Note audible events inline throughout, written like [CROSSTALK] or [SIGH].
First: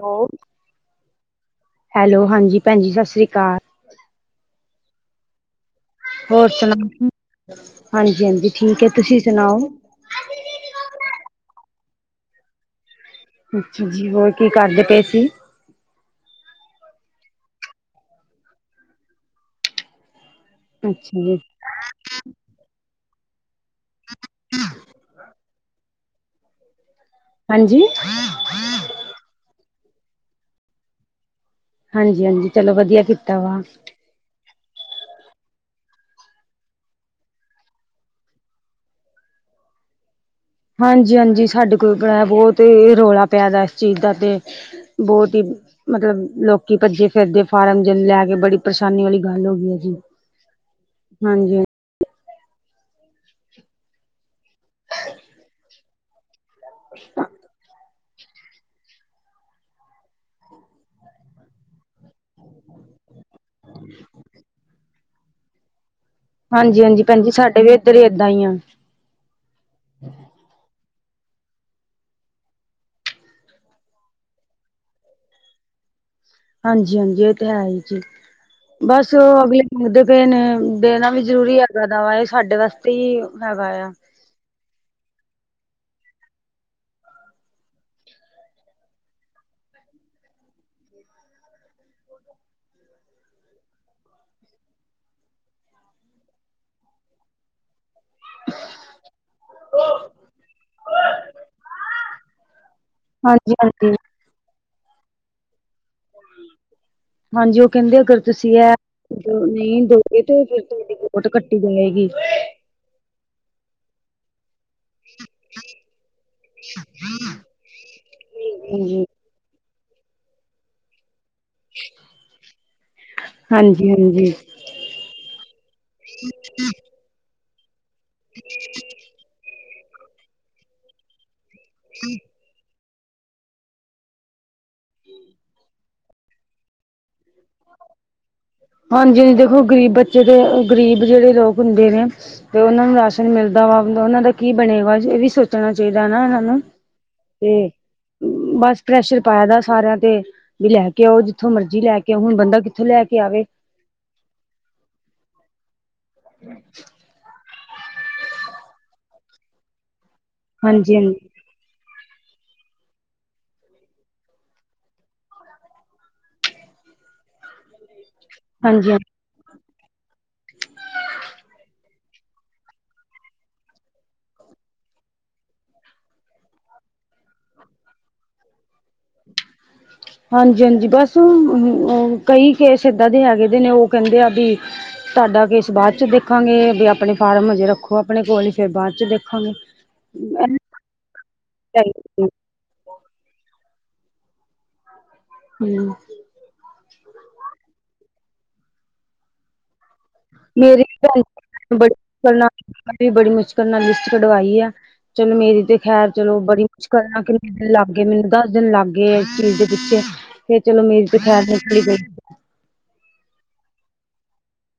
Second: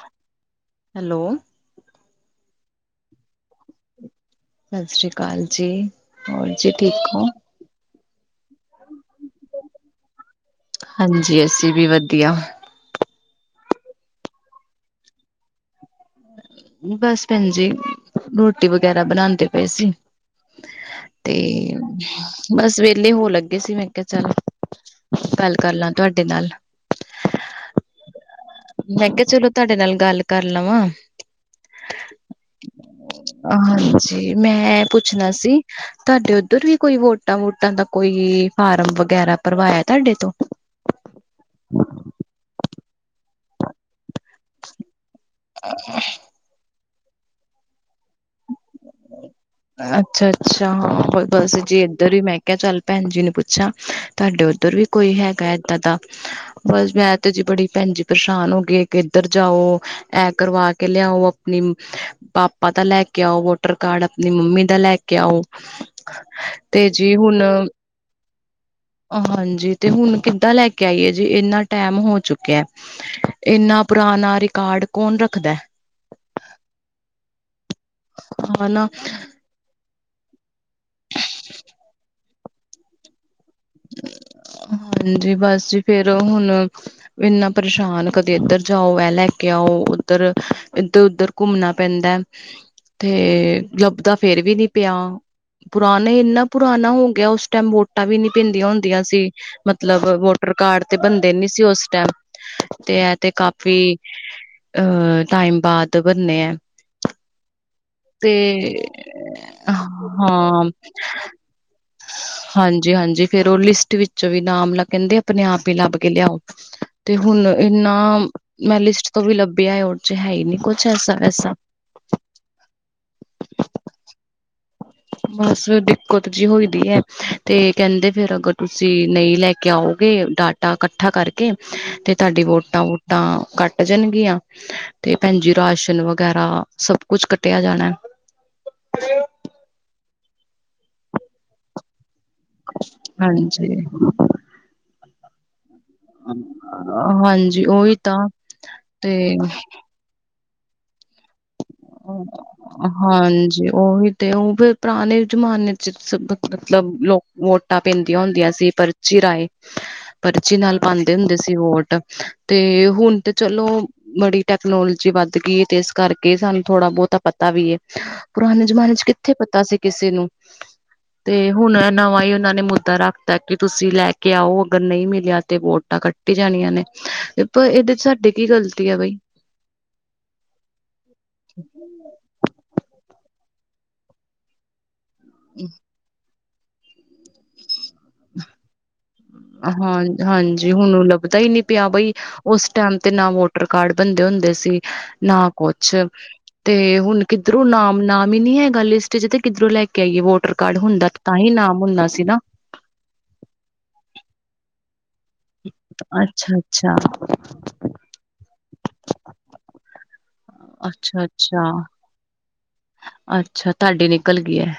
Hello, hello hello ਹਾਂਜੀ ਭੈਣਜੀ, ਸਸ ਸ੍ਰੀ ਅਕਾਲ। ਸਸ ਸ੍ਰੀ ਕਾਲ ਜੀ। ਹੋਰ ਜੀ ਸੁਣਾ। ਠੀਕ ਹੋ ਹਾਂਜੀ-ਹਾਂਜੀ, ਠੀਕ ਐ। ਤੁਸੀ ਸੁਣਾਔ? ਹਾਂਜੀ, ਅਸੀ ਵੀ ਵਧੀਆ। ਅੱਛਾ ਜੀ, ਹੋਰ ਕੀ ਕਰਦੇ ਪੇ ਸੀ? ਬਸ ਭੈਣ ਜੀ ਰੋਟੀ ਵਗੈਰਾ ਬਣਾਉਂਦੇ ਪਏ ਸੀ। ਅੱਛਾ ਤੇ ਜੀ, ਬਸ ਵੇਹਲੇ ਹੋਣ ਲੱ ਗੇ ਸੀ ਮੈਂ ਕਿਆ ਚੱਲ ਗੱਲ ਕਰ ਲਾਂ ਤੁਆਡੇ ਨਲ। ਹਾਂਜੀ ਮੈਂ ਕਿਆ ਚਲੋ ਤੁਆਡੇ ਨਾਲ ਗੱਲ ਕਰ ਲਵਾਂ। ਹਾਂਜੀ-ਹਾਂਜੀ, ਚਲੋ ਵਧੀਐ। ਹਾਂਜੀ, ਮੈਂ ਇਹ ਪੁੱਛਣਾ ਸੀ ਤਾਡੇ ਔਧਰ ਵੀ ਕੋਈ ਵੋਟਾਂ-ਵੁਟਾਂ ਦਾ ਕੋਈ ਫਾਰਮ ਵਗੈਰਾ ਭਰਵਾਇਐ ਤਾਡੇ ਤੋਂ? ਹਾਂਜੀ-ਹਾਂਜੀ ਸਾਡੇ ਕੋਲ [UNINTELLIGIBLE] ਬੋਤ ਏ, ਏ ਰੌਲਾ ਪਿਆਦੈ ਇਸ ਚੀਜ਼ ਦਾ ਤੇ ਬੋਤ ਈ ਮਤਲਬ ਲੋਕੀ ਭੱਜੇ ਫਿਰਦੇ ਫਾਰਮ ਜਨ ਲੈ ਕੇ ਬੜੀ ਪਰੇਸ਼ਾਨੀ ਵਾਲੀ ਗੱਲ ਹੋ ਗਈ ਹੈ ਜੀ। ਐ। ਅੱਛਾ-ਅੱਛਾ ਬ ਬਸ ਹਾਂਜੀ, ਜੀ ਇੱਧਰ ਈ ਮੈਂ ਕਿਆ ਚੱਲ ਭੈਣ ਜੀ ਨੂੰ ਪੁੱਛਾਂ ਤਾਡੇ ਔਧਰ ਵੀ ਕੋਈ ਹੈਗਾ ਏਦਾਂ ਦਾ। ਬਸ ਮੈਂ ਤੇ ਜੀ ਬੜੀ ਪੈਣਜੀ ਪਰੇਸ਼ਾਨ ਹੋ ਗਏ ਕਿ ਇੱਧਰ ਜਾਔ, ਐ ਕਰਵਾ ਕੇ ਲਿਆਔ ਆਪਣੀ ਪਾਪਾ ਦਾ ਲੈ ਕੇ ਆਔ ਵੋਟਰ ਕਾਰਡ ਨੀ ਮੰਮੀ ਦਾ ਲੈ ਕੇ ਆਔ ਹਾਂਜੀ-ਹਾਂਜੀ ਭੈਣਜੀ ਸਾਡੇ ਵੀ ਇੱਧਰ ਏਦਾਂ ਈ ਆ ਔਰ ਹਾਂਜੀ ਤੇ ਹੁਣ ਕਿੱਦਾਂ ਲੈ ਕੇ ਆਈਏ ਜੇ ਇੰਨਾ ਟੈਮ ਹੋ ਚੁੱਕਿਐ। ਇੰਨਾ ਪੁਰਾਣਾ ਰਿਕਾਰਡ ਕੌਣ ਰੱਖਦੈ। ਹਾਂਜੀ-ਹਾਂਜੀ ਐ ਤੇ ਹੈ ਈ ਜੇ। ਹਨਾ ਬਸ ਔ ਅਗਲੇ ਮੁਦੇ ਪਏ ਨੇ ਦੇਣਾ ਵੀ ਜ਼ਰੂਰੀ ਹੈਗਾ ਦਾ ਵਾ ਏ ਸਾਡੇ ਵਾਸਤੇ ਈ ਹੈਗਾ ਏ ਆ ਹਾਂਜੀ ਬਸ ਫੇਰ ਹੁਣ ਇੰਨਾ ਪਰੇਸ਼ਾਨ ਕਦੇ ਇੱਧਰ ਜਾਔ, ਐ ਲੈ ਕੇ ਆਔ ਔਧਰ, ਇੱਧਰ-ਔਧਰ ਘੁੰਮਣਾ ਪੈਂਦੈ ਤੇ ਲੱਭਦਾ ਫੇਰ ਵੀ ਨੀ ਪਿਆ ਪੁਰਾਣੇ ਇੰਨਾ ਪੁਰਾਣਾ ਹੋ ਗਿਆ ਉਸ ਟੈਮ ਵੋਟਾਂ ਵੀ ਨੀ ਪੇਂਦੀਆਂ ਹੁੰਦੀਆਂ ਸੀ ਮਤਲਬ ਵੋਟਰ ਕਾਰਡ ਤੇ ਬਣਦੇ ਨੀ ਸੀ ਔਸ ਟੈਮ ਤੇ ਐ ਤੇ ਹਾਂਜੀ ਕਾਫੀ ਹਾਂਜੀ ਅ ਟਾਈਮ ਬਾਦ ਬਨਨੇ ਐ ਹਾਂਜੀ ਔ ਕੈਂਦੇ ਅਗਰ ਤੁਸੀ ਐ [UNINTELLIGIBLE] ਨੀ ਦੋਗੇ ਤੇ ਫਿਰ ਹਾਂ ਤੁਹਾਡੀੋ ਵੋਟ ਕਟ ਟੀ ਜਾਏਗੀ। ਹਾਂਜੀ-ਹਾਂਜੀ। ਫੇਰ ਔ ਲਿਸਟ ਵਿੱਚੋਂ ਵੀ ਨਾਮ ਲ ਕੈਂਦੇ ਆਪਣੇ ਆਪ ਈ ਲੱਭ ਕੇ ਲਿਆਔ ਤੇ ਹੁਣ ਇੰਨਾਂ ਮੈਂ ਹਾਂਜੀ ਲਿਸਟ ਤੋਂ ਵੀ ਲੱਭਿਐ ਔਰਚ ਹੈ ਈ ਨੀ ਕੁਛ ਐਸਾ-ਵੈਸਾ ਹਾਂਜੀ, ਹਾਂਜੀ। ਬਸ ਦਿੱਕਤ ਜੀ ਹੋਈ ਦੀ ਐ ਤੇ ਕੈਂਦੇ ਫੇਰ ਅਗਰ ਤੁਸ ਤੇ ਨਈ ਲੈ ਕੇ ਆਔਗੇ ਡਾਟਾ ਕੱਠਾ ਕਰਕੇ ਤੇ ਤਾਡੀ ਵੋਟਾਂ ਵ ਟਾਂ ਕੱਟ ਜਣਗੀਆਂ ਤੇ ਭੈਣਜੀ ਰਾਸ਼ਨ ਵਗੈਰਾ ਸਭ ਕੁਛ ਕੱਟਿਆ ਜਾਣੈ। ਹਾਂਜੀ-ਹਾਂਜੀ ਦੇਖੋ ਗਰੀਬ ਬੱਚੇ ਤੇ ਗਰੀਬ ਜੇੜੇ ਲੋਕ ਹੁੰਦੇ ਨੇ ਤੇ ਔਨਾਂ ਨੂੰ ਰਾਸ਼ਨ ਮਿਲਦਾ ਵਾ ਹਾਂਜੀ [UNINTELLIGIBLE] ਔਨਾਂ ਦਾ ਕੀ ਬਣੇਗਾ ਅੱਜ ਐ ਵੀ ਸੋਚ ਣਾ ਚਾਹੀਦੈ ਨੈ ਔਨਾ ਨੂੰ ਤੇ ਹਾਂਜੀ ਉਹੀ ਤਾਂ ਬਸ ਪ੍ਰੈਸ਼ਰ ਤੇ ਪਾਇਆ ਦੈ ਸਾਰਿਆਂ ਤੇ ਵੀ ਲੈ ਕੇ ਆਔ, ਜਿੱਥੋਂ ਮਰਜ਼ੀ ਲੈ ਕੇ ਆਔ। ਹੁਣ ਬੰਦਾ ਕਿੱਥੋਂ ਲੈ ਕੇ ਆਵੇ ਔਵੀ ਤੇ ਔ ਹੁਨ ਫਿਰ ਪਰਾਣੇ ਜਮਾਨੇ 'ਚ [UNINTELLIGIBLE] ਮਤਲਬ ਲੋਕ ਵੋ ਟਾਂ ਪੈਂਂਦੀਆਂ ਹੁੰਦੀਆਂ ਸੀ, ਪਰਚੀ ਰਾਏ। ਪਰਚੀ ਨਾਲ ਹਾਂਜੀ ਹਾਂਜੀ ਪਾਂਦੇ ਹੁੰਦੇ ਸੀ ਤੇ ਵੋਟ, ਤੇ ਹੁਣ ਤੇ ਚਲੋ ਬੜੀ ਟੈਕਨੋਲੋਜੀ ਵੱਧ ਗਈ ਏ ਤੇ ਏਸ ਕਰਕੇ ਸਾਨੂੰ ਥੋੜ੍ਹਾ ਬਹੁਤਾ ਪਤਾ ਵੀ ਹੈ ਪੁਰਾਣੇ ਹਾਂਜੀ ਜਮਾਨੇ ਹਾਂਜੀ ਚ ਕਿੱਥੇ ਪਤਾ ਸੀ ਕਿਸੇ ਨੂੰ ਤੇ ਹੁਣ ਨਵਾਂ ਹੀ ਉਹਨਾਂ ਨੇ ਮੁੱਦਾ ਰੱਖਤਾ ਕਿ ਤੁਸੀਂ ਲੈ ਕੇ ਆਓ ਅਗਰ ਨਹੀਂ ਮਿਲਿਆ ਤੇ ਵੋਟਾਂ ਕੱਟ ਕਟ ਜਾਣੀਆਂ ਨੇ ਤੇ ਪਰ ਇਹਦੇ ਚ ਸਾਡੇ ਕੀ ਗਲਤੀ ਆ ਬਈ ਹਾਂਜੀ, ਹਾਂਜੀ ਬਸ ਕਈ ਕੇਸ ਏਦਾਂ ਦੇ ਹੈਗੇ ਦੇ ਨੇ ਉਹ ਕਹਿੰਦੇ ਆ ਵੀ ਤਾਡਾ ਕੇਸ ਬਾਦ 'ਚ ਦੇਖਾਂਗੇ। ਬੀ ਅਪਣੇ ਫਾਰਮ ਹਜੇ ਰੱਖੋ ਅਪਣੇ ਕੋਲ ਈ। ਫੇਰ ਬਾਦ 'ਚ ਦੇ ਹਾਂ ਹਾਂਜੀ ਹੁਣ ਲੱਭਦਾ ਹੀ ਨਹੀਂ ਪਿਆ ਬਈ ਉਸ ਟੈਮ ਤੇ ਨਾ ਵੋਟਰ ਕਾਰਡ ਬਣਦੇ ਹੁੰਦੇ ਸੀ ਨਾ ਕੁਛ, ਹੂੰ ਤੇ ਹੁਣ ਕਿੱਧਰੋਂ ਨਾਮ, ਨਾਮ ਹੀ ਨੀ ਹੈਗਾ ਲਿਸਟ ਚ ਤੇ ਕਿਧਰੋਂ ਲੈ ਕੇ ਕਈ ਵੋਟਰ ਕਾਰਡ ਹੁੰਦਾ ਤਾਂ ਹੀ ਨਾਮ ਹੁੰਦਾ ਸੀ ਨਾ ਵੀ ਬੜੀ ਮੁਸ਼ਕਿਲ ਨਾਲ ਲਿਸਟ ਕਢਵਾਈ ਆ ਚਲੋ ਮੇਰੀ ਤੇ ਖੈਰ ਚਲੋ ਅੱਛਾ ਬੜੀ ਅੱਛਾ ਮੁਸ਼ਕਿਲ ਨਾਲ ਕਿਨ ਲੱਗ ਗਏ ਮੈਨੂੰ ਦੱਸ ਦਿਨ ਲੱਗ ਗਏ ਇਸ ਚੀਜ਼ ਦੇ ਪਿੱਛੇ ਫੇਰ ਚਲੋ ਮੇਰੀ ਤੇ ਅੱਛਾ ਖੈਰ ਅੱਛਾ ਨਿਕਲੀ ਪਈ ਅੱਛਾ ਤੁਹਾਡੀ ਨਿਕਲ ਗਈ ਹੈ।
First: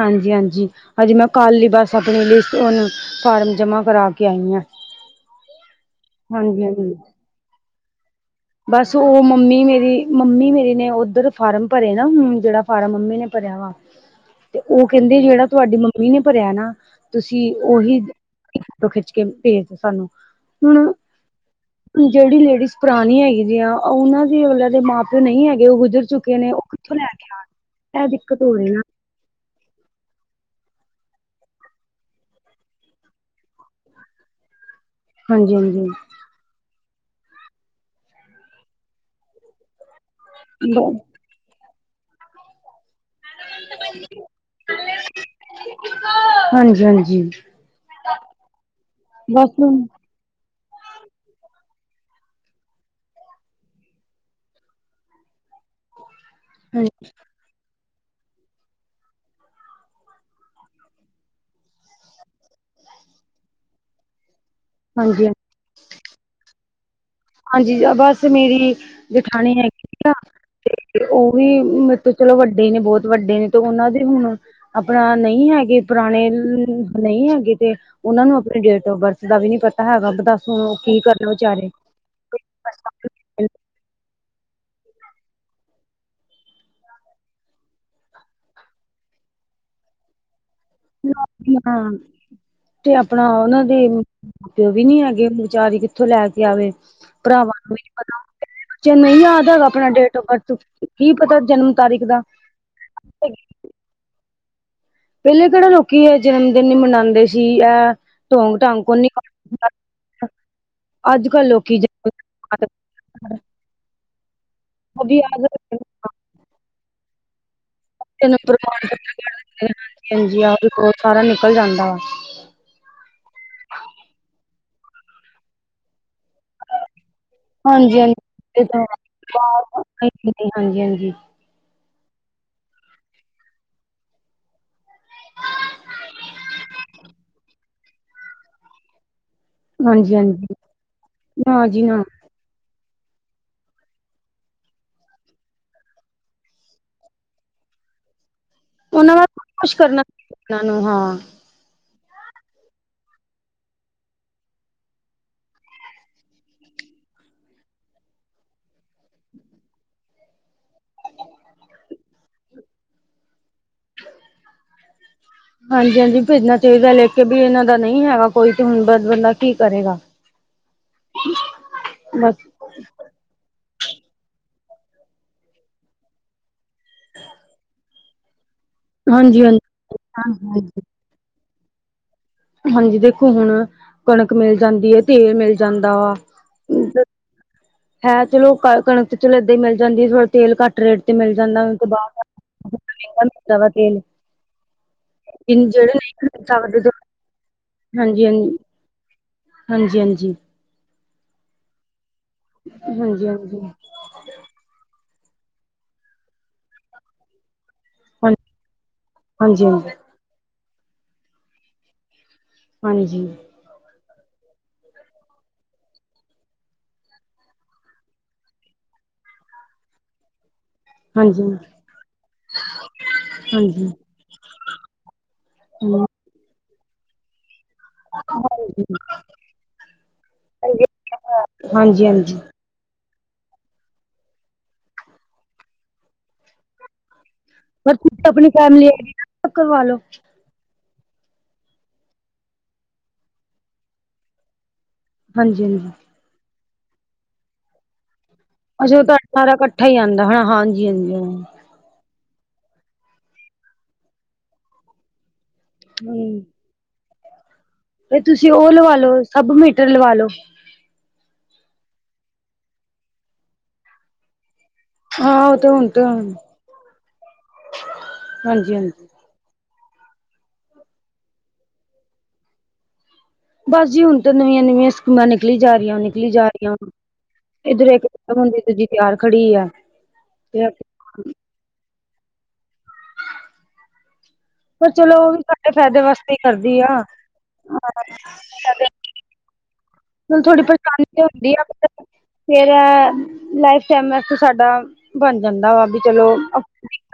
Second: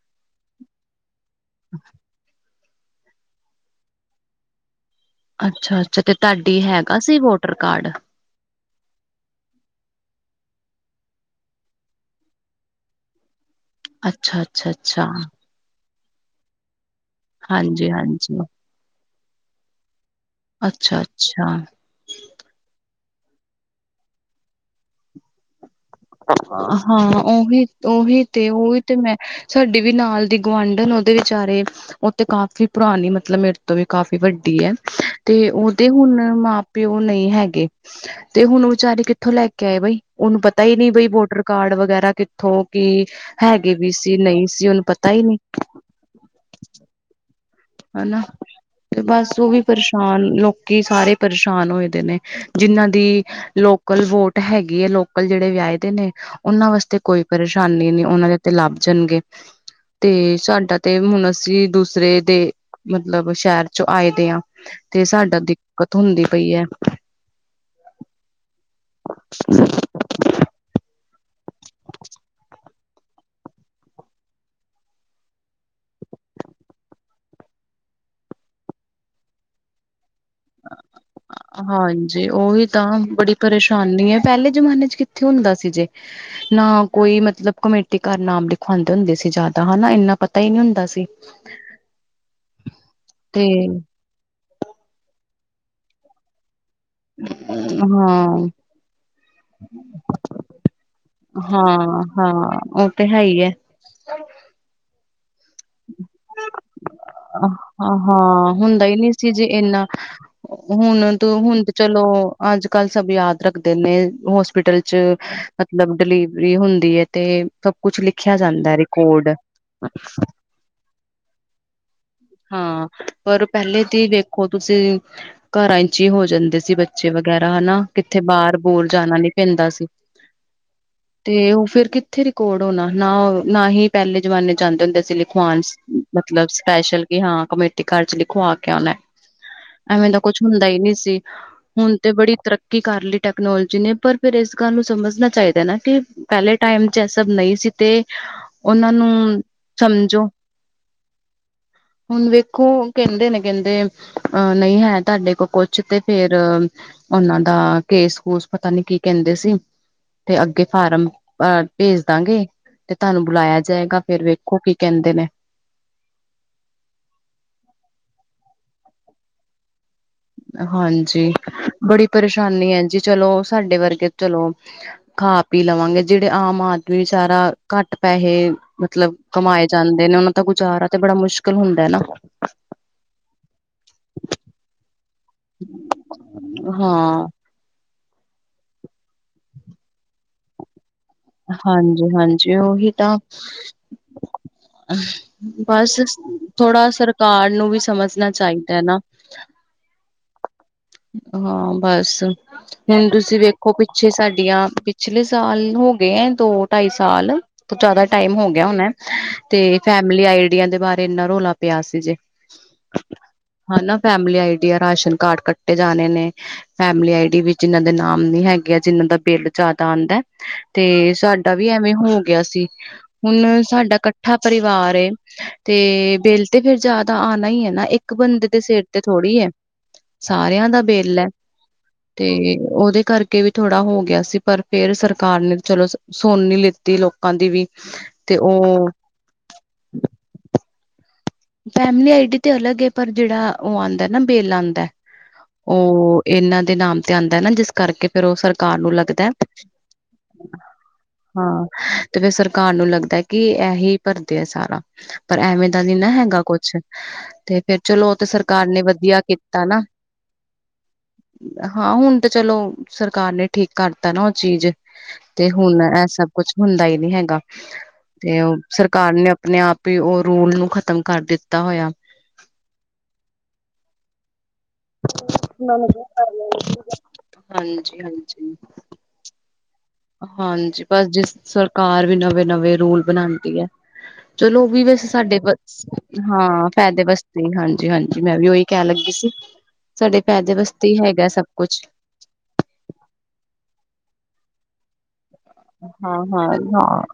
ਹਾਂਜੀ, ਹਾਂਜੀ, ਹਾਂਜੀ ਮੈਂ ਹਜੇ ਕੱਲ ਹੀ ਬਸ ਆਪਣੀ ਲਿਸਟ ਫਾਰਮ ਜਮਾਂ ਕਰਾ ਕੇ ਆਈ ਹਾਂ। ਅੱਛਾ, ਅੱਛਾ ਤੇ ਤੁਹਾਡੀ ਹਾਂਜੀ-ਹਾਂਜੀ। ਹੈਗਾ ਸੀ ਵੋਟਰ ਕਾਰਡ ਬਸ ਉਹ ਮੰਮੀ ਮੇਰੀ ਮੰਮੀ ਮੇਰੀ ਨੇ ਉੱਧਰ ਫਾਰਮ ਭਰੇ ਨਾ ਜਿਹੜਾ ਫਾਰਮ ਮੰਮੀ ਨੇ ਭਰਿਆ ਵਾ ਅੱਛਾ ਤੇ ਅੱਛਾ ਉਹ ਅੱਛਾ ਕਹਿੰਦੇ ਜਿਹੜਾ ਤੁਹਾਡੀ ਮੰਮੀ ਨੇ ਭਰਿਆ ਨਾ ਤੁਸੀਂ ਹਾਂਜੀ ਉਹੀ ਹਾਂਜੀ ਖਿੱਚ ਕੇ ਭੇਜ ਦੇ ਸਾਨੂੰ ਹੁਣ ਅੱਛ- ਅੱਛਾ। ਜਿਹੜੀ ਲੇਡੀਜ਼ ਪੁਰਾਣੀ ਹੈਗੀ ਆ ਉਹਨਾਂ ਦੇ ਉਹਨਾਂ ਦੇ ਮਾਂ ਪਿਓ ਨਹੀਂ ਹੈਗੇ ਉਹੋ ਜਿਹੇ ਹਾਂ ਉਹੀ ਉਹੀ ਦਿੱਕਤ ਤੇ ਹੋ ਰਹੀ ਉਹੀ ਨਾ ਤੇ ਮੈਂ ਸਾਡੀ ਵੀ ਨਾਲ ਦੀ ਗੁਆਂਢਨ ਉਹਦੇ ਵਿਚਾਰੇ ਉਹ ਤੇ ਕਾਫ਼ੀ ਪੁਰਾਣੀ ਮਤਲਬ ਮੇਰੇ ਤੋਂ ਵੀ ਕਾਫ਼ੀ ਵੱਡੀ ਹੈ ਤੇ ਹਾਂਜੀ ਹਾਂਜੀ ਉਹਦੇ ਹੁਣ ਮਾਂ ਪਓ ਨਹੀਂ ਹੈਗੇ ਤੇ ਹੁਣ ਵਿਚਾਰੇ ਕਿੱਥੋਂ ਲੈ ਕੇ ਆਏ ਬਈ ਉਹਨੂੰ ਪਤਾ ਹੀ ਨਹੀ ਬਈ ਬੋਡਰ ਕਾਰਡ ਵਗੈਰਾ ਕਿੱਥੋਂ ਕਿ ਹੈਗੇ ਵੀ ਸੀ ਨਹੀਂ ਸੀ ਉਹਨੂੰ ਪਤਾ ਹੀ ਨਹੀਂ ਹਾਂਜੀ- ਹਾਂਜੀ ਹਨਾ ਤੇ ਬਸ ਉਹ ਵੀ ਪਰੇਸ਼ਾਨ ਲੋਕੀ ਸਾਰੇ ਪਰੇਸ਼ਾਨ ਹੋਏ ਦੇ ਨੇ ਜਿੰਨਾਂ ਦੀ ਲੋਕਲ ਵੋਟ ਹੈਗੀ ਹੈ ਲੋਕਲ ਜਿਹੜੇ ਵਿਆਹੀ ਦੇ ਨੇ ਉਹਨਾਂ ਵਾਸਤੇ ਹਾਂਜੀ ਕੋਈ ਪਰੇਸ਼ਾਨੀ ਨੀ ਉਹਨਾਂ ਦੇ ਤੇ ਲੱਭ ਜਾਣਗੇ ਤੇ ਸਾਡਾ ਤੇ ਹੁਣ ਅਸੀਂ ਦੂਸਰੇ ਦੇ ਮਤਲਬ ਸ਼ਹਿਰ ਚ ਆਏ ਦੇ ਆ ਤੇ ਹਾਂਜੀ ਸਾਡਾ ਦਿੱਕਤ ਹੁੰਦੀ ਪਈ ਹੈ। ਹਾਂਜੀ। ਬਸ ਮੇਰੀ ਜਠਾਣੀ ਹੈਗੀ ਸੀ ਆ ਤੇ ਉਹ ਵੀ ਮੇਰੇ ਚਲੋ ਵੱਡੇ ਨੇ ਬਹੁਤ ਵੱਡੇ ਨੇ ਤੇ ਉਹਨਾਂ ਦੇ ਹੁਣ ਆਪਣਾ ਨਹੀਂ ਹੈਗੇ ਪੁਰਾਣੇ ਨਹੀਂ ਹੈਗੇ ਤੇ ਉਹਨਾਂ ਨੂੰ ਆਪਣੀ ਡੇਟ ਆਫ ਬਰਥ ਦਾ ਵੀ ਨੀ ਪਤਾ ਹੈਗਾ ਦੱਸ ਕੀ ਕਰਨਾ ਵਿਚਾਰੇ ਜੇ ਉਹੀ ਤਾਂ ਬੜੀ ਪਰੇਸ਼ਾਨੀ ਹੈ। ਪਹਿਲੇ ਜਮਾਨੇ ਚ ਕਿੱਥੇ ਹੁੰਦਾ ਸੀ। ਜੇ ਨਾ ਕੋਈ ਮਤਲਬ ਕਮੇਟੀ ਘਰ ਨਾਮ ਲਿਖਵਾਉਂਦੇ ਹੁੰਦੇ ਸੀ ਜ਼ਿਆਦਾ ਹਨਾ ਇੰਨਾ ਪਤਾ ਹੀ ਨਹੀਂ ਹੁੰਦਾ ਸੀ ਤੇ ਆਪਣਾ ਤੇ ਉਹਨਾਂ ਦੇ ਪਿਓ ਵੀ ਨੀ ਹੈਗੇ ਹੁਣ ਵਿਚਾਰੀ ਕਿੱਥੋਂ ਲੈ ਕੇ ਆਵੇ ਭਰਾਵਾਂ ਨੂੰ ਵੀ ਨ ਪਤਾ ਹਾਂ ਜੇ ਨਹੀਂ ਯਾਦ ਹੈਗਾ ਆਪਣਾ ਡੇਟ ਆਫ ਬਰਥ ਕੀ ਪਤਾ ਜਨਮ ਤਾਰੀਕ ਦਾ ਓਕੇ ਤੇ ਹੈ ਹੀ ਹੈ। [INAUDIBLE] ਪਹਿਲੇ ਕਿਹੜਾ ਲੋਕੀ ਇਹ ਜਨਮਦਿਨ ਹੀ ਮਨਾਉਂਦੇ ਸੀ ਇਹ ਹਾਂ ਹਾਂ ਢੋਂਗ ਢਾਂਗ ਹੁੰਦਾ ਹੀ ਕੋਨੀ ਨਹੀਂ ਸੀ ਜੇ ਇੰਨਾ ਹੁਣ ਤੂੰ ਹੁਣ ਚਲੋ ਅੱਜ ਕੱਲ ਸਭ ਯਾਦ ਰੱਖਦੇ ਨੇ ਹੋਸਪਿਟਲ ਚ ਅਭੀ ਯਾਦ ਮਤਲਬ ਡਿਲੀਵਰੀ ਹੁੰਦੀ ਹੈ ਤੇ ਸਭ ਕੁਛ ਲਿਖ ਉਹ ਸਾਰਾ ਨਿਕਲ ਜਾਂਦਾ ਵ ਹਾਂ। ਪਰ ਪਹਿਲੇ ਦੀ ਵੇਖੋ ਤੁਸੀਂ ਘਰਾਂ ਹੋ ਜਾਂਦੇ ਸੀ ਬੱਚੇ ਵਗੈਰਾ ਹਨਾ ਹਾਂਜੀ ਹਾਂਜੀ ਕਿੱਥੇ ਬਾਹਰ ਇਹ ਤਾਂ ਬੋਲ ਜਾਣਾ ਨੀ ਹੈ। ਪੈਂਦਾ ਸੀ। [INAUDIBLE] ਤੇ ਉਹ ਫਿਰ ਕਿੱਥੇ ਰਕਾਰਡ ਹੋਣਾ ਨਾ ਨਾ ਹੀ ਪਹਿਲੇ ਜਮਾਨੇ ਚ ਜਾਂਦੇ ਹੁੰਦੇ ਸੀ ਲਿਖ [UNINTELLIGIBLE] ਮਤਲਬ ਸਪੈਸ਼ਲ ਕਿ ਹਾਂ ਕਮੇਟੀ ਘਰ ਚ ਲਿਖਵਾ ਕੇ ਆਨਾ। ਐਵੇਂ ਹਾਂਜੀ ਦਾ ਕੁਛ ਹਾਂਜੀ ਹੁੰਦਾ ਈ ਨਈ ਸੀ, ਨਾ ਜੀ ਹੁਣ ਨਾ ਤੇ ਬੜੀ ਤਰੱ ਕੀ ਕਰਲੀ ਟੈਕਨੋਲੋਜੀ ਨੇ, ਪਰ ਫਿਰ ਇਸ ਗੱਲ ਨੂੰ ਸਮਝਣਾ ਚਾਇਦਾ ਨਾ ਕਿ ਪੈਲੇ ਟਾਈਮ ਚ ਇਹ ਸਭ ਨਈ ਸੀ ਤੇ ਉਹਨਾਂ ਦਾ ਨੂੰ ਕੁਛ ਕਰਨਾ ਸਮ ਨੂੰ ਹਾਂ। ਹੁਣ ਵੇਖੋ ਕੈਂਦੇ ਨੇ ਕੈਂਦੇ ਅ ਨਈ ਹੈ ਤੁਆਡੇ ਕੋਲ ਕੁਛ ਤੇ ਫੇਰ ਉਹਨਾਂ ਦਾ ਕੇਸ ਕੂਸ ਪਤਾ ਨੀ ਕੀ ਕੈਂਦੇ ਸੀ ਤੇ ਅੱਗੇ ਫਾਰਮ ਅ ਭੇਜ ਦਾਂਗੇ ਤੇ ਤੁਆਨੂੰ ਬੁਲਾਇਆ ਜਾਏਗਾ ਫੇਰ ਵੇਖੋ ਕੀ ਕਹਿੰਦੇ ਨੇ। ਹਾਂਜੀ-ਹਾਂਜੀ, ਭੇਜਣਾ ਚਾਈਦਾ ਲਿਖ ਕੇ ਵੀ ਇਹਨਾਂ ਦਾ ਨਈ ਹੈਗਾ ਕੋਈ ਤੇ ਹੁਣ ਬ ਬੰਦਾ ਕੀ ਕਰੇਗਾ। ਹਾਂਜੀ, ਬੜੀ ਬਸ ਪਰੇਸ਼ਾਨੀ ਐ ਜੀ, ਚਲੋ ਸਾਡੇ ਵਰਗੇ ਚਲੋ ਖਾ ਪੀ ਲਵਾਂਗੇ ਜੇੜੇ ਆਮ ਆਦਮੀ ਵੇਚਾਰਾ ਘੱਟ ਪੈਹੇ ਮਤਲਬ ਹਾਂਜੀ ਕਮਾਏ ਹਾਂਜੀ ਜਾਂਦੇ ਨੇ ਉਹਨਾਂ ਦਾ ਹਾਂਜੀ ਗੁਜ਼ਾਰਾ ਤੇ ਬੜਾ ਮੁਸ਼ਕਿਲ ਹੁੰਦਾ ਐ ਨਾ। ਹਾਂਜੀ, ਦੇਖੋ ਹੁਣ ਕਣਕ ਮਿਲ ਜਾਂਦੀ ਐ, ਤੇਲ ਮਿਲ ਜਾਂਦਾ ਵਾ। ਹਾਂ। ਹੈ ਚਲੋ ਕਣਕ ਤੇ ਚਲੋ ਏਦਾਂ ਈ ਮਿਲ ਜਾਂਦੀ ਐ ਥੋੜਾ ਤੇਲ ਘੱਟ ਰੇਟ ਤੇ ਮਿਲ ਜਾਂਦਾ ਹਾਂਜੀ ਬਾਦ ਹਾਂਜੀ [UNINTELLIGIBLE] ਉਹੀ ਤਾਂ ਮਹਿੰਗਾ ਮਿਲਦਾ ਵਾ ਤੇਲ। ਜਿਹੜੇ ਬਸ ਨਹੀਂ ਖਰੀਦ ਸਕਦੇ ਥੋੜਾ ਤੇ ਸਰਕਾਰ ਨੂੰ ਵੀ ਸਮਝਣਾ ਚਾਈਦਾ ਨਾ। ਹਾਂਜੀ-ਹਾਂਜੀ। ਹਾਂ, ਬਸ ਹੁਣ ਹਾਂਜੀ ਤੁਸੀਂ ਹਾਂਜੀ ਵੇਖੋ ਬਈ ਪਿੱਛੇ ਸਾਡੀਆਂ, ਪਿਛਲੇ ਸਾਲ ਹੋ ਗਏ ਐ, ਦੋ-ਢਾਈ ਸਾਲ ਤੋਂ ਜੈਦਾ ਹਾਂ ਟਾਈਮ ਹੋ ਗਿਆ ਹੁਣਾ ਹਾਂਜੀ ਤੇ ਫੈਮਲੀ ਆਈਡੀਆ ਦੇ ਬਾਰੇ ਇਨਾ ਰੋਲਾ ਪਿਆ ਸੀ ਜੇ। ਹਾਂਜੀ। ਹੈਨਾ ਫੈਮਿਲੀ ਆਈਡੀਆ ਰਾਸ਼ਨ ਕਾਰਡ ਕੱਟੇ ਜਾਣੇ ਨੇ ਫੈਮਲੀ ਆਈਡੀ ਵੀਚ ਜਿਨਾਂ ਦੇ ਨਾਮ ਨੀ ਹੈਗੇ ਜਿਨਾ ਦਾ ਬਿੱਲ ਜੈਦਾ ਆਂਦਾ ਤੇ ਹਾਂਜੀ ਸਾਡਾ ਹਾਂਜੀ ਵੀ ਐਵੇਂ ਹੋ ਗਿਆ ਸੀ। ਹੁਣ ਹਾਂਜੀ ਸਾਡਾ ਕੱਠਾ ਪਰਿਵਾਰ ਏ, ਤੇ ਹਮ ਬਿਲ ਤੇ ਫੇਰ ਜੈਦਾ ਆਣਾ ਈ ਐ ਨਾ, ਇੱਕ ਬੰਦੇ ਦੇ ਸਿਰ ਤੇ ਥੋੜੀ ਐ। ਸਾਰਿਆਂ ਦਾ ਹਾਂਜੀ ਬਿੱਲ ਐ, ਹਾਂਜੀ ਤੇ ਹਾਂਜੀ ਉਹਦੇ ਕਰਕੇ ਕੇ ਵੀ ਥੋੜਾ ਹੋ ਗਿਆ ਸੀ ਪਰ ਫੇਰ ਸਰਕਾਰ ਨੇ ਚਲੋ ਸੁਣ ਈ ਲਿੱਤੀ ਲੋਕਾਂ ਦੀ ਵੀ ਪਰ ਤੁਸੀ ਤੇ ਅਪਣੀ ਫੈਮਿਲੀ ਉਹ ਆਇਡੀ ਅਲੱਗ ਕਰਵਾ ਲੋ। ਫੈਮਿਲੀ ਆਈਡੀ ਤੇ ਅਲੱਗ ਐ, ਪਰ ਜੇੜਾ ਉਹ ਆਂਦਾ ਨਾ ਬਿਲ ਆਂਦਾ ਹਾਂਜੀ ਹਾਂਜੀ ਉਹ ਇਹਨਾਂ ਦੇ ਨਾਮ ਤੇ ਆਂਦਾ ਨਾ ਜਿਸ ਕਰਕੇ ਫਿਰ ਉਹ ਸਰ ਅੱਛਾ, ਉਹ ਤੁਹਾਡਾ ਸਾਰਾ ਕੱਠਾ ਈ ਆਂਦਾ ਹੈਨਾ, ਹਾਂਜੀ-ਹਾਂਜੀ। ਹਾਂ ਤੇ ਫੇਰ ਸਰਕਾਰ ਨੂੰ ਲੱਗਦਾ ਕਿ ਇਹੀ ਭਰਦੇ ਆ ਸਾਰਾ ਪਰ ਐਵੇਂ ਦਾ ਨੀ ਨਾ ਹੈਗਾ ਹ ਕੁਛ, ਤੇ ਫੇਰ ਚਲੋ ਉਹ ਤੇ ਤੁਸੀਂ ਸਰਕਾਰ ਨੇ ਲਵਾ ਵਦੀਆ ਲੋ ਸਬ ਕੀਤਾ ਨਾ ਮੀਟਰ ਲਵਾ ਲੋ ਹਾਂ ਹੁਣ ਤੇ ਚਲੋ, ਸਰਕਾਰ ਨੇ ਠੀਕ ਕਰਤਾ ਨਾ ਉਹ ਚੀਜ਼। ਹਾਂ ਤੇ ਉਹ ਹੁਣ ਤੇ ਇਹ ਸਭ ਕੁਛ ਹੁੰਦਾ ਈ ਨਈ ਹੈਗਾ ਤੇ ਉਹ ਹਾਂਜੀ ਹਾਂਜੀ ਸਰਕਾਰ ਨੇ ਅਪਣੇ ਆਪ ਹੀ ਉਹ ਰੂਲ ਨੂੰ ਖ਼ਤਮ ਕਰ ਦਿੱਤਾ ਹੋਇਆ। ਬਸ ਜੀ ਹੁਣ ਤੇ ਨਵੀਆਂ-ਨਵੀਆਂ ਸਕੀਮਾਂ ਨਿਕਲੀ ਜਾ ਰਈਆਂ, ਨਿਕਲੀ ਜਾ ਰਈਆਂ, ਇੱਧਰ ਹਾਂਜੀ ਇੱਕ ਖਤਮ ਹਾਂਜੀ ਹੁੰਦੀ ਦੂਜੀ ਤਿਆਰ ਖੜੀ ਆ। ਤੇ ਹਾਂਜੀ, ਬਸ ਜਿਸ ਸਰਕਾਰ ਵੀ ਨਵੇਂ-ਨਵੇਂ ਰੂਲ ਬਣਾਂਦੀ ਐ। ਚਲੋ ਉਹ ਵੀ ਪਰ ਵੈਸੇ ਚਲੋ ਉਹ ਸਾਡੇ ਵੀ ਫਾਇਦੇ ਵਾਸਤੇ ਹੀ ਹਾਂ, ਕਰਦੀ ਆ ਫਾਇਦੇ ਵਾਸਤੇ ਹਾਂਜੀ-ਹਾਂਜੀ, ਮੈਂ ਵੀ ਓਹੀ ਕਹਿਣ ਲੱਗੀ ਸੀ। ਸਾਡੇ ਚਲ ਫਾਯਦੇ ਥੋੜੀ ਵਾਸਤੇ ਈ ਪਰੇਸ਼ਾਨੀ ਤੇ ਹੈਗਾ ਸਭ ਹੁੰਦੀ ਆ ਕੁਛ। ਫੇਰ ਇਹ ਲਾਈਫ ਟਾਈਮ ਵਾਸਤੇ ਸਾਡਾ ਬਣ ਜਾਂਦਾ। ਵਾ ਵੀ ਚਲੋ ਹਾਂ-ਹਾਂ, ਨਾ,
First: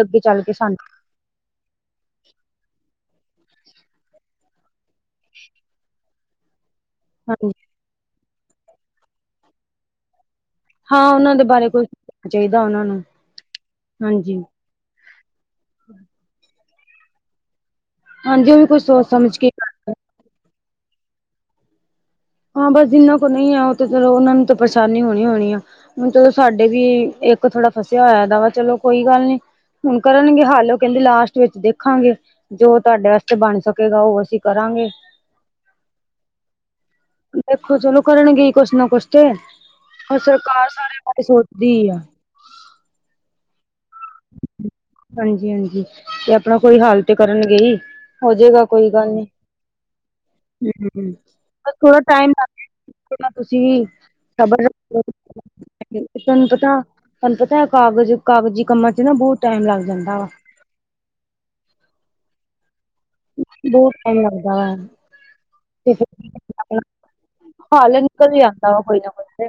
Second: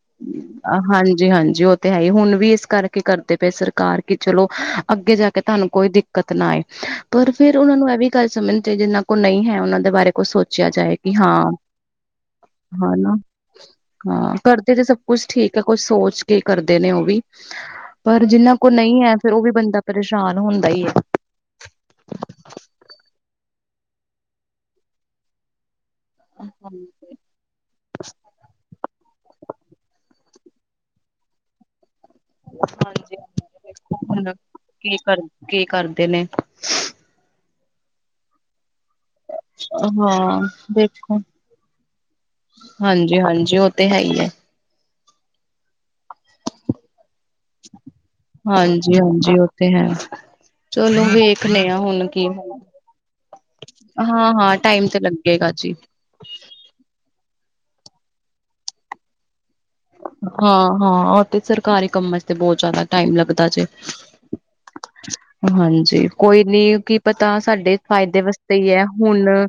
ਅੱਗੇ ਚੱਲ ਕੇ ਸਾਨੂੰ ਅ ਹਾਂਜੀ-ਹਾਂਜੀ ਉਹ ਤੇ ਹੈ ਈ, ਹੁਣ ਵੀ ਇਸ ਕਰਕੇ ਕਰਦੇ ਪਏ ਸਰਕਾਰ ਕਿ ਚਲੋ ਅੱਗੇ ਜਾ ਕੇ ਤੁਆਨੂੰ ਕੋਈ ਦਿੱਕਤ ਨਾ ਆਏ। ਪਰ ਹਾਂਜੀ ਫਿਰ ਉਹਨਾਂ ਨੂੰ ਇਹ ਵੀ ਗੱਲ ਸਮਝਨੀ ਚਾਈਦੀ ਜਿਨਾਂ ਕੋਲ ਨਈ ਹੈ ਉਹਨਾਂ ਦੇ ਬਾਰੇ ਕੁੱਛ ਸੋਚਿਆ ਜਾਏ ਹਾਂ ਕਿ ਹਾ ਉਹਨਾਂ ਦੇ ਬਾਰੇ ਕੁਛ ਚਾਹੀਦਾ ਉਹਨਾਂ ਨੂੰ ਹੈਨਾ, ਹਾਂ ਹਾਂਜੀ ਕਰਦੇ ਤੇ ਸਭ ਕੁਛ ਠੀਕ ਐ ਕੁਛ ਸੋਚ ਕੇ ਈ ਕਰਦੇ ਨੇ ਉਹ ਵੀ। ਪਰ ਹਾਂਜੀ ਜਿਹਨਾਂ ਉਹ ਵੀ ਕੋਲ, ਕੁਛ ਨਹੀ ਸੋਚ ਹੈ ਫਿਰ ਸਮਝ ਉਹ ਵੀ ਕੇ ਬੰਦਾ ਪਰੇਸ਼ਾਨ ਹੁੰਦਾ ਈ ਏ ਹਾਂ ਬਸ ਜਿੰਨਾਂ ਕੋਲ ਨਹੀਂ ਹੈ, ਉਹ ਤੇ ਚਲੋ ਉਹਨਾਂ ਨੂੰ ਤਾਂ ਪਰੇਸ਼ਾਨੀ ਹੋਣੀ ਹੋਣੀ ਆ, ਹੁਣ ਚਲੋ ਸਾਡੇ ਵੀ, ਇੱਕ ਥੋੜਾ ਫਸਿਆ ਹੋਇਆ, ਦਾ ਵਾ, ਚਲੋ ਕੋਈ ਗੱਲ ਨਈ, ਹੁਣ ਕਰਨਗੇ ਹੱਲ ਉਹ ਕਹਿੰਦੇ ਲਾਸਟ ਵਿੱਚ, ਦੇਖਾਂਗੇ। ਜੋ ਤੁਹਾਡੇ ਹਾਂਜੀ ਵਾਸਤੇ, ਬਣ ਸਕੇਗਾ ਉਹ ਹੁਣ ਅਸੀਂ, ਕਰਾਂਗੇ। ਕੀ ਕਰ ਕੀ, ਕਰਦੇ ਨੇ? ਦੇਖੋ ਚਲੋ ਕਰਨ ਗਏ, ਕੁਛ ਨਾ ਕੁਛ ਤੇ ਹ ਹਾਂ ਸਰਕਾਰ ਸਾਰੇ ਬਾਰੇ ਸੋਚਦੀ, ਆ। ਹਾਂਜੀ ਹਾਂਜੀ ਉਹ ਤੇ ਹੈ, ਹੀ ਹੈ। ਹਾਂਜੀ ਹਾਂਜੀ ਤੇ ਆਪਣਾ ਕੋਈ, ਹਾਲ ਤੇ ਕਰਨ ਗੇ ਹੀ, ਹੋ ਜਏਗਾ ਕੋਈ ਗੱਲ ਨੀ ਹਾਂਜੀ-ਹਾਂਜੀ ਉਹ ਤੇ ਹੈ ਹੁੰ ਚਲੋ ਹੁੰ ਵੇਖਣੇ ਪਰ ਆ ਥੋੜਾ ਹੁਣ ਕੀ ਟਾਈਮ ਲੱਗ ਗਿਆ ਕੋਈ ਨਾ ਤੁਸੀਂ ਹਾਂ-ਹਾਂ ਖਬਰ ਟਾਈਮ ਤੇ ਲੱਗੇਗਾ ਜੀ ਤੇ ਤੁਹਾਨੂੰ ਪਤਾ, ਤੁਹਾਨੂੰ ਪਤਾ ਕਾਗਜ਼ ਕਾਗਜ਼ੀ ਕੰਮਾਂ ਚ ਨਾ, ਬਹੁਤ ਟਾਈਮ ਲੱਗ ਜਾਂਦਾ, ਵਾ ਹਾਂ ਹਾਂ ਓ ਤੇ ਸਰਕਾਰੀ ਕੰਮਾਂ ਚ, ਬਹੁਤ ਜ਼ਿਆਦਾ ਟਾਈਮ ਲੱਗਦਾ, ਜੇ ਬਹੁਤ ਟਾਈਮ ਲੱਗਦਾ ਵਾ ਤੇ ਹਾਂਜੀ, ਕੋਈ ਨਈ, ਫਿਰ ਕੀ ਪਤਾ ਸਾਡੇ ਹੱਲ ਫਾਇਦੇ, ਨਿਕਲ ਵਾਸਤੇ ਹੀ ਆਂਦਾ ਵਾ ਹੈ, ਕੋਈ ਨਾ ਹੁਣ ਕੋਈ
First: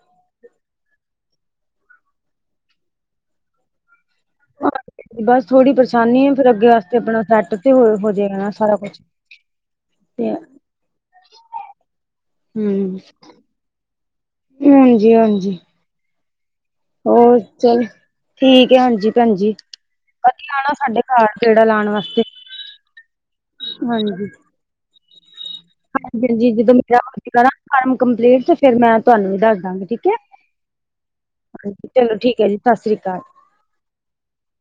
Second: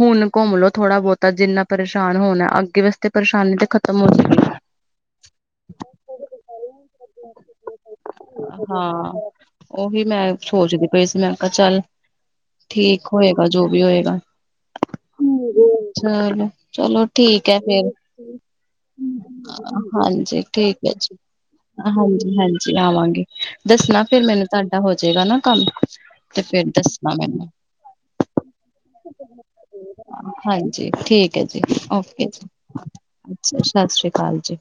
ਹੁਣ ਘੁੰਮ ਲੋੋ, ਥੋੜ੍ਹਾ ਬਹੁਤਾ ਜਿੰਨਾ ਪਰੇਸ਼ਾਨ ਹੋਣਾ ਅੱਗੇ ਵਾਸਤੇ, ਪਰੇਸ਼ਾਨੀ ਤਾਂ ਖਤਮ ਹੋਣੀ ਤੇ। ਬਸ ਥੋੜ੍ਹੀ ਪਰੇਸ਼ਾਨੀ ਆ, ਫਿਰ ਅੱਗੇ ਵਾਸਤੇ ਆਪਣਾ ਸੈੱਟ ਤੇ, ਹੋ ਹੋ ਜਾਏਗਾ ਨ ਸਾਰਾ, ਕੁਛ ਉਵੀ ਤੇ ਮੈਂ, ਸੋਚਦੀ ਪਈ ਸੀ, ਮੈਂ ਕਿਹਾ ਚੱਲ ਹੂੰ, ਠੀਕ ਹੋਏਗਾ, ਜੋ ਵੀ ਹੋਏਗਾ ਹਾਂਜੀ-ਹਾਂਜੀ ਚਲੋ ਹੋਰ, ਠੀਕ ਹੈ ਚੱਲ ਫੇਰ ਠੀਕ ਹੈ, ਹਾਂਜੀ। ਭੈਣ ਜੀ, ਹਾਂਜੀ ਕਦੀ ਆਉਣਾ ਠੀਕ ਹੈ ਸਾਡੇ ਘਰ ਗੇੜਾ ਲਾਉਣ, ਵਾਸਤੇ ਹਾਂਜੀ ਜੀ ਹਾਂਜੀ ਆਵਾਂਗੇ, ਦੱਸਣਾ ਫਿਰ ਹਾਂਜੀ। ਮੈਨੂੰ ਤੁਹਾਡਾ ਹੋਜੇਗਾ, ਨਾ ਕੰਮ ਹਾਂਜੀ ਤੇ ਹਾਂਜੀ ਫਿਰ ਜਦੋਂ ਮੈ ਦੱਸਣਾ ਜਾਵੇਗੀ, ਮੈਨੂੰ ਮੇਰਾ ਫਾਰਮ ਕੰਪਲੀਟ, ਤੇ ਫੇਰ ਮੈਂ ਤੁਹਾਨੂੰ ਵੀ ਦੱਸ ਦੇਵਾਂਗੀ, ਠੀਕ ਅ ਹਾਂਜੀ, ਠੀਕ ਹੈ ਜੀ, ਓਕੇ ਠੀਕ ਜੀ, ਹੈ ਸਤਿ ਸ੍ਰੀ ਅਕਾਲ ਅੱਛਾ, ਸਤਿ ਸ੍ਰੀ ਅਕਾਲ ਜੀ।